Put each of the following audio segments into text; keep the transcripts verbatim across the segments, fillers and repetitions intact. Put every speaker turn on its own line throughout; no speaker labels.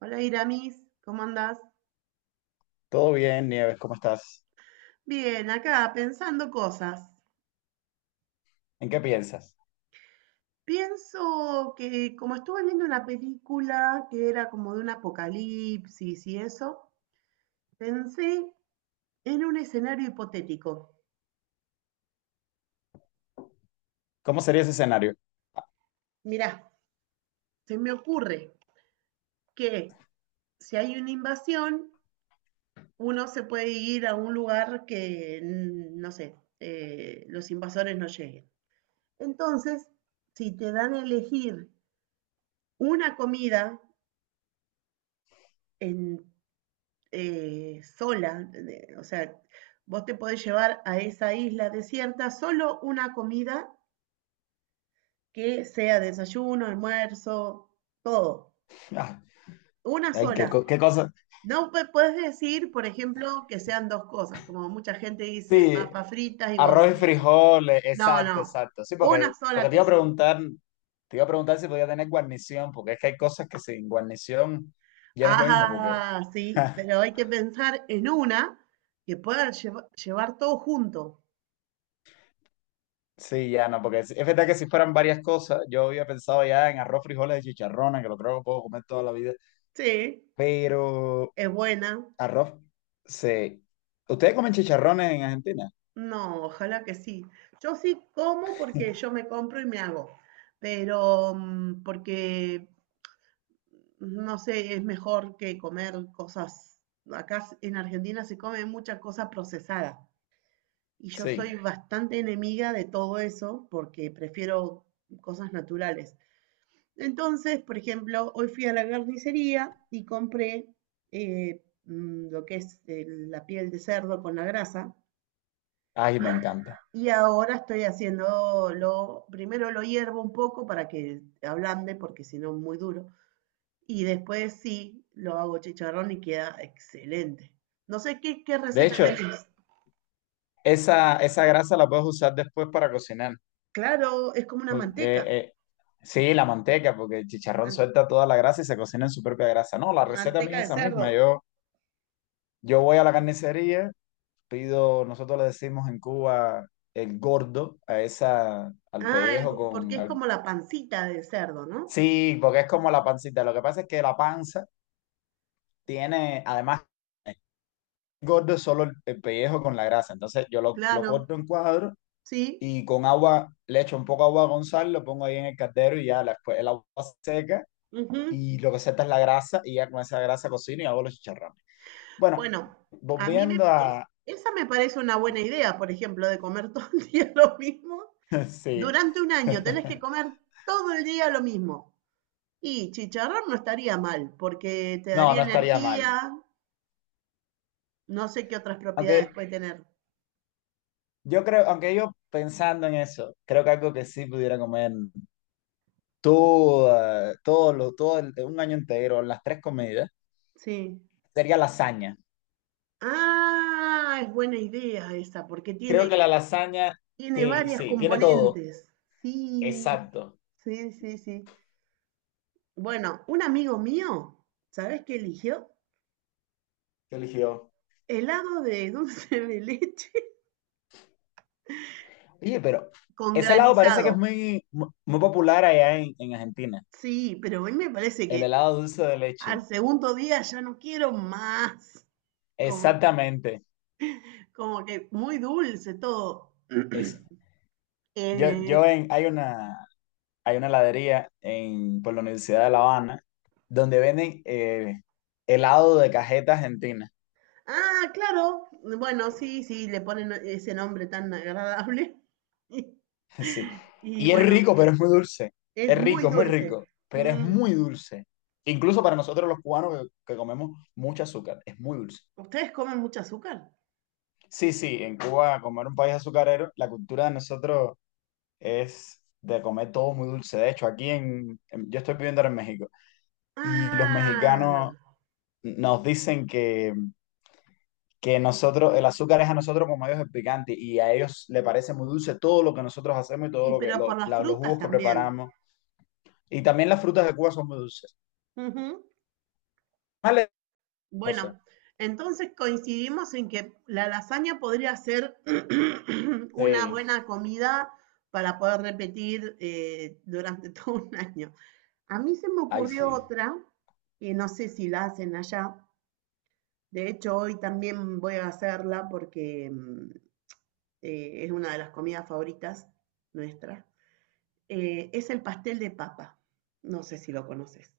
Hola Iramis, ¿cómo andás?
Todo bien, Nieves, ¿cómo estás?
Bien, acá pensando cosas.
¿En qué piensas?
Pienso que como estuve viendo una película que era como de un apocalipsis y eso, pensé en un escenario hipotético.
¿Cómo sería ese escenario?
Mirá, se me ocurre que si hay una invasión, uno se puede ir a un lugar que, mm, no sé, eh, los invasores no lleguen. Entonces, si te dan a elegir una comida en eh, sola, de- o sea, vos te podés llevar a esa isla desierta solo una comida que sea desayuno, almuerzo, todo,
Ah,
una
ay, qué,
sola.
co- qué cosa.
No pu- puedes decir, por ejemplo, que sean dos cosas, como mucha gente dice,
Sí,
papas fritas y huevos
arroz y
fritos.
frijoles,
No,
exacto,
no,
exacto. Sí,
una
porque,
sola
porque te iba a
cosa.
preguntar, te iba a preguntar si podía tener guarnición, porque es que hay cosas que sin guarnición ya no es lo mismo, porque
Ah, sí, pero hay que pensar en una que pueda lleva- llevar todo junto.
sí, ya no, porque es es verdad que si fueran varias cosas, yo había pensado ya en arroz, frijoles y chicharrones, que lo creo que puedo comer toda la vida,
Sí,
pero
es buena.
arroz, sí. ¿Ustedes comen chicharrones en Argentina?
No, ojalá que sí. Yo sí como porque yo me compro y me hago, pero mm, porque, no sé, es mejor que comer cosas. Acá s- en Argentina se come mucha cosa procesada y yo soy
Sí.
bastante enemiga de todo eso porque prefiero cosas naturales. Entonces, por ejemplo, hoy fui a la carnicería y compré eh, mm, lo que es eh, la piel de cerdo con la grasa.
Ay, me encanta.
Y ahora estoy haciendo lo, primero lo hiervo un poco para que ablande, porque si no es muy duro. Y después sí, lo hago chicharrón y queda excelente. No sé qué, qué
De
receta
hecho,
tenés.
esa, esa grasa la puedes usar después para cocinar,
Claro, es como una
porque
manteca,
eh, sí, la manteca, porque el chicharrón
man-
suelta toda la grasa y se cocina en su propia grasa. No, la receta mía
manteca
es
de
esa misma.
cerdo.
Yo, yo voy a la carnicería, pido, nosotros le decimos en Cuba el gordo, a esa, al
Ah, el-
pellejo
porque
con...
es
al-
como la pancita de cerdo, ¿no?
sí, porque es como la pancita. Lo que pasa es que la panza tiene, además gordo es solo el, el pellejo con la grasa. Entonces yo lo, lo
Claro,
corto en cuadros
sí.
y con agua, le echo un poco de agua a Gonzalo, lo pongo ahí en el caldero y ya después el agua seca
Ujú.
y lo que seca es la grasa y ya con esa grasa cocino y hago los chicharrones. Bueno,
Bueno, a mí me,
volviendo
es-
a...
esa me parece una buena idea, por ejemplo, de comer todo el día lo mismo.
Sí.
Durante un año tenés que comer todo el día lo mismo. Y chicharrón no estaría mal, porque te
No,
daría
no estaría mal.
energía, no sé qué otras propiedades
Aunque
puede tener.
yo creo, aunque yo pensando en eso, creo que algo que sí pudiera comer todo, todo, lo, todo el- un año entero, las tres comidas,
Sí.
sería lasaña.
Ah, es buena idea esa, porque
Creo
tiene,
que la lasaña,
tiene
sí,
varias
sí, tiene todo.
componentes. Sí,
Exacto.
sí, sí, sí. Bueno, un amigo mío, ¿sabes qué eligió?
¿Qué eligió?
Helado de dulce de leche
Oye, pero
con
ese helado parece que
granizado.
es muy, mu- muy popular allá en, en Argentina.
Sí, pero a mí me parece
El
que
helado dulce de leche.
al segundo día ya no quiero más. Como,
Exactamente.
como que muy dulce todo.
Ese. Yo, yo
Eh,
en, hay una, hay una heladería en, por la Universidad de La Habana donde venden eh, helado de cajeta argentina.
ah, claro, bueno, sí, sí, le ponen ese nombre tan agradable. Y,
Sí.
y
Y es
bueno,
rico, pero es muy dulce.
es
Es
muy
rico, es muy
dulce.
rico, pero es
Mm.
muy dulce. Incluso para nosotros los cubanos que, que comemos mucho azúcar, es muy dulce.
¿Ustedes comen mucho azúcar?
Sí, sí, en Cuba, como era un país azucarero, la cultura de nosotros es de comer todo muy dulce. De hecho, aquí en, en- yo estoy viviendo ahora en México y los
Ah,
mexicanos nos dicen que, que nosotros, el azúcar es a nosotros como a ellos el picante y a ellos le parece muy dulce todo lo que nosotros hacemos y todo
y
lo que
pero
lo-
por las
la- los
frutas
jugos que
también.
preparamos. Y también las frutas de Cuba son muy dulces.
Ujú.
Vale, cosa.
Bueno, entonces coincidimos en que la lasaña podría ser una
Sí,
buena comida para poder repetir eh, durante todo un año. A mí se me
ahí
ocurrió
sí.
otra, que no sé si la hacen allá. De hecho, hoy también voy a hacerla porque mm, eh, es una de las comidas favoritas nuestras. Eh, es el pastel de papa. No sé si lo conoces.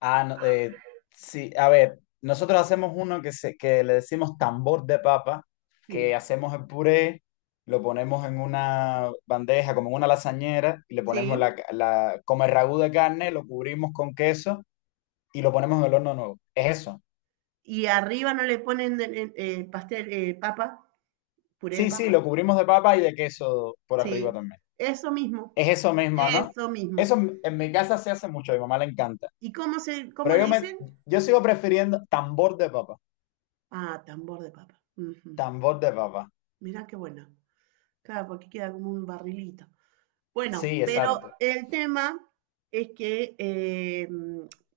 Ah, no, eh, sí, a ver, nosotros hacemos uno que, se, que le decimos tambor de papa, que
Sí,
hacemos el puré, lo ponemos en una bandeja, como en una lasañera, y le ponemos
sí.
la, la, como el ragú de carne, lo cubrimos con queso y lo ponemos en el horno nuevo. Es eso.
Y arriba no le ponen de- eh, eh, pastel, eh, papa, puré de
Sí, sí,
papa.
lo cubrimos de papa y de queso por arriba
Sí,
también.
eso mismo,
Es eso mismo, ¿no?
eso mismo.
Eso en, en mi casa se hace mucho, a mi mamá le encanta.
¿Y cómo se, cómo
Pero
le
yo,
dicen?
me, yo sigo prefiriendo tambor de papa,
Ah, tambor de papa. Ujú.
tambor de papa.
Mirá qué bueno. Claro, porque queda como un barrilito. Bueno,
Sí,
pero
exacto.
el tema es que eh,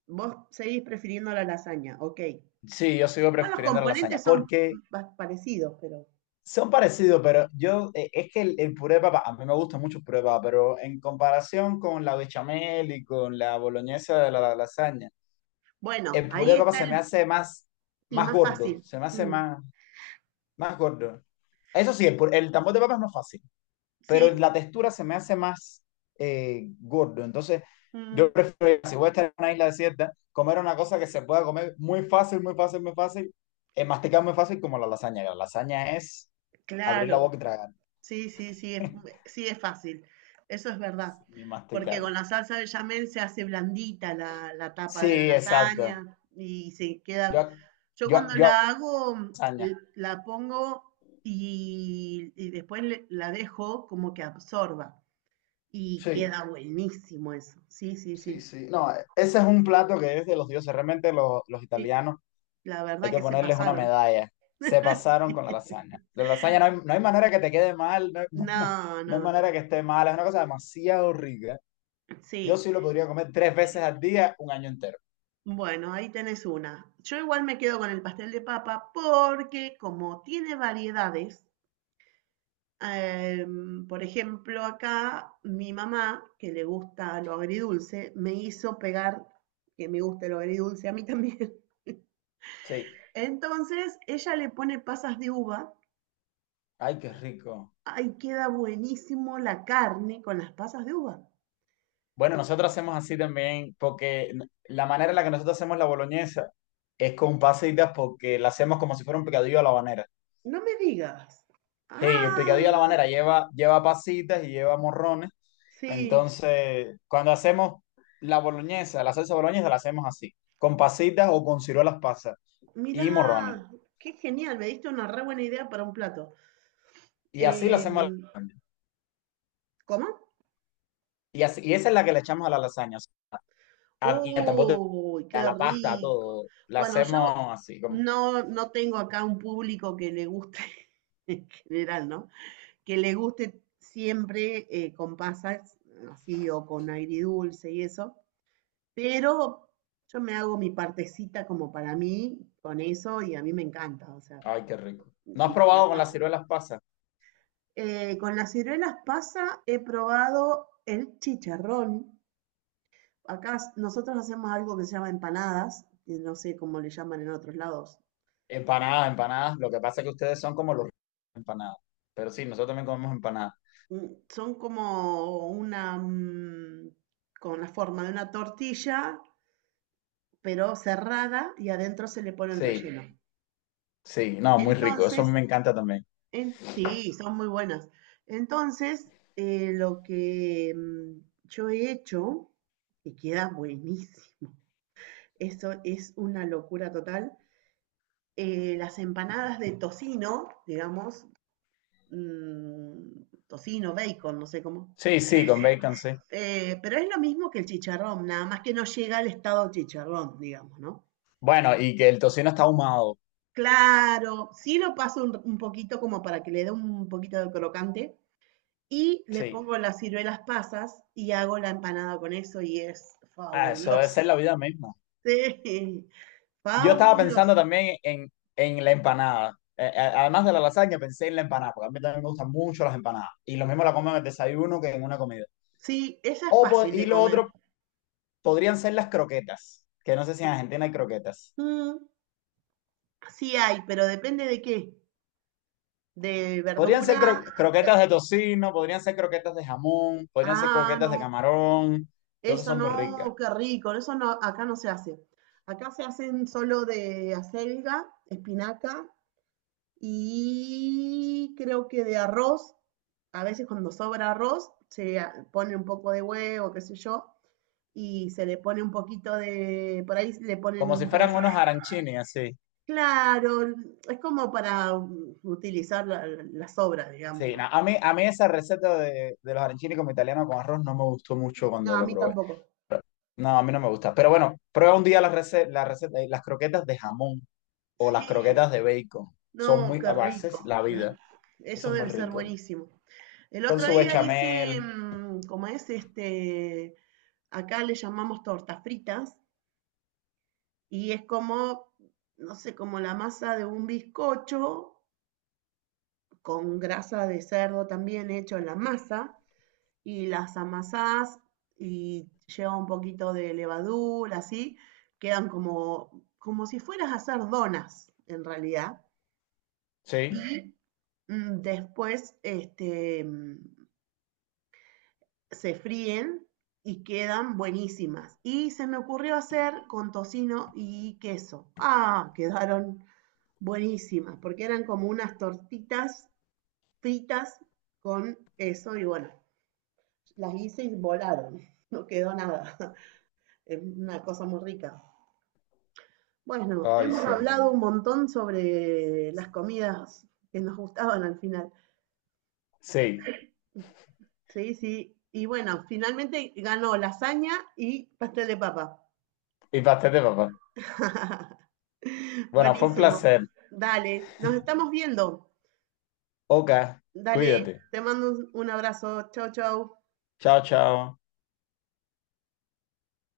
vos seguís prefiriendo la lasaña, ok.
Sí, yo sigo
Igual los
prefiriendo la lasaña,
componentes son
porque
pa- parecidos, pero
son parecidos, pero yo, eh, es que el, el puré de papa, a mí me gusta mucho el puré de papa, pero en comparación con la bechamel y con la boloñesa de la, la lasaña,
bueno,
el puré
ahí
de papa
está
se me
el
hace más,
sí,
más
más
gordo,
fácil.
se me hace
Mm,
más, más gordo. Eso sí, el, pu- el tambor de papa es más fácil. Pero
sí,
la textura se me hace más eh, gordo. Entonces,
mm,
yo prefiero, si voy a estar en una isla desierta, comer una cosa que se pueda comer muy fácil, muy fácil, muy fácil, eh, masticar muy fácil como la lasaña. Que La lasaña es abrir la
claro.
boca y tragar,
Sí, sí, sí, es, sí es fácil. Eso es verdad.
ni
Porque
masticar.
con la salsa bechamel se hace blandita la, la tapa de la
Sí, exacto.
lasaña y se queda.
Yo,
Yo
yo,
cuando
yo hago
la hago, mm,
lasaña.
l- la pongo y, y después le- la dejo como que absorba y
Sí,
queda buenísimo eso. Sí, sí,
sí,
sí.
sí. No, ese es un plato que es de los dioses. Realmente lo- los
Sí,
italianos
la
hay
verdad
que
que se
ponerles una
pasaron.
medalla. Se pasaron
Sí.
con la lasaña. La lasaña no hay, no hay manera que te quede mal, no hay, no hay ma-
No,
no hay
no, no.
manera que esté mal. Es una cosa demasiado rica. Yo
Sí.
sí lo podría comer tres veces al día, un año entero.
Bueno, ahí tenés una. Yo igual me quedo con el pastel de papa porque como tiene variedades, em, por ejemplo, acá mi mamá, que le gusta lo agridulce, me hizo pegar que me guste lo agridulce a mí también.
Sí.
Entonces, ella le pone pasas de uva.
Ay, qué rico.
Ahí queda buenísimo la carne con las pasas de uva.
Bueno, nosotros hacemos así también, porque n- la manera en la que nosotros hacemos la boloñesa es con pasitas, porque la hacemos como si fuera un picadillo a la habanera.
No me digas.
Sí,
Ah,
el picadillo a la habanera lleva, lleva pasitas y lleva morrones.
sí.
Entonces, cuando hacemos la boloñesa, la salsa boloñesa la hacemos así, con pasitas o con ciruelas pasas
Mirá,
y morrones.
qué genial. Me diste una re buena idea para un plato.
Y así la hacemos a la
Em,
lasaña.
¿cómo?
Y, así- y esa es la que le echamos a la lasaña, a- y a tambor de-
Uy,
a
qué
la pasta, a
rico.
todo. La
Bueno, yo
hacemos así, como,
no, no tengo acá un público que le guste, en general, ¿no? Que le guste siempre eh, con pasas, así o con dulce y eso, pero yo me hago mi partecita como para mí con eso y a mí me encanta, o sea,
ay, qué rico.
y
¿No has
ya
probado con
está.
las ciruelas pasas?
Eh, con las ciruelas pasa, he probado el chicharrón. Acá nosotros hacemos algo que se llama empanadas, que no sé cómo le llaman en otros lados.
Empanadas, empanadas. Lo que pasa es que ustedes son como los empanadas. Pero sí, nosotros también comemos empanadas.
Mm, son como una, mm, con la forma de una tortilla, pero cerrada y adentro se le pone el
Sí,
relleno.
sí, no, muy rico. Eso a mí
Entonces,
me encanta también.
en, sí, son muy buenas. Entonces, eh, lo que mm, yo he hecho, y queda buenísimo, eso es una locura total, eh, las empanadas de tocino, digamos, mm, tocino, bacon, no sé cómo.
Sí, sí, con bacon, sí.
Eh, pero es lo mismo que el chicharrón, nada más que no llega al estado chicharrón, digamos, ¿no?
Bueno, y que el tocino está ahumado.
Claro, sí lo paso un, un poquito como para que le dé un poquito de crocante y le
Sí,
pongo las ciruelas pasas y hago la empanada con eso y es
ah, eso debe
fabuloso.
ser la vida misma.
Sí,
Yo estaba pensando
fabuloso.
también en, en la empanada. Eh, eh, además de la lasaña, pensé en la empanada, porque a mí también me gustan mucho las empanadas. Y lo mismo la como en el desayuno que en una comida.
Sí, esa es
O, po-
fácil
y
de
lo
comer.
otro podrían ser las croquetas, que no sé si en Argentina hay croquetas.
Mm, sí hay, pero depende de qué. De
Podrían ser
verdura.
cro-
de-
croquetas de tocino, podrían ser croquetas de jamón, podrían ser
Ah,
croquetas de
no.
camarón. Entonces
Eso
son muy ricas.
no, qué rico, eso no, acá no se hace. Acá se hacen solo de acelga, espinaca y creo que de arroz. A veces cuando sobra arroz se pone un poco de huevo, qué sé yo, y se le pone un poquito de, por ahí le
Como
ponen
si
un
fueran
pedacito.
unos arancini, así.
Claro, es como para mm, utilizar la- las sobras, digamos,
Sí,
¿no?
no, a mí, a mí esa receta de, de los arancini como italiano con arroz no me gustó mucho
No,
cuando
a
lo
mí
probé.
tampoco.
No, a mí no me gusta. Pero bueno, prueba un día las rece- la receta, las croquetas de jamón o las
Sí,
croquetas de bacon. Son
no,
muy,
qué
a
rico.
veces, la
la-
vida. Eso
Eso
es muy
debe ser
rico.
buenísimo. El
Con
otro
su
día hice,
bechamel.
mm, como es este, acá le llamamos tortas fritas, y es como, no sé, como la masa de un bizcocho con grasa de cerdo también hecho en la masa, y las amasás y lleva un poquito de levadura, así, quedan como, como si fueras a hacer donas, en realidad.
Sí.
Mm, después, este, mm, se fríen y quedan buenísimas. Y se me ocurrió hacer con tocino y queso. Ah, quedaron buenísimas, porque eran como unas tortitas fritas con queso y bueno, las hice y volaron. No quedó nada. Es una cosa muy rica. Bueno,
Ay,
hemos
sí.
hablado un montón sobre las comidas que nos gustaban al final.
Sí.
Sí, sí. Y bueno, finalmente ganó lasaña y pastel de papa.
Y pastel de papá. Bueno, fue un
Buenísimo.
placer.
Dale, nos estamos viendo.
Oka,
Dale,
cuídate.
te mando un, un abrazo. Chau, chau.
Chao, chao.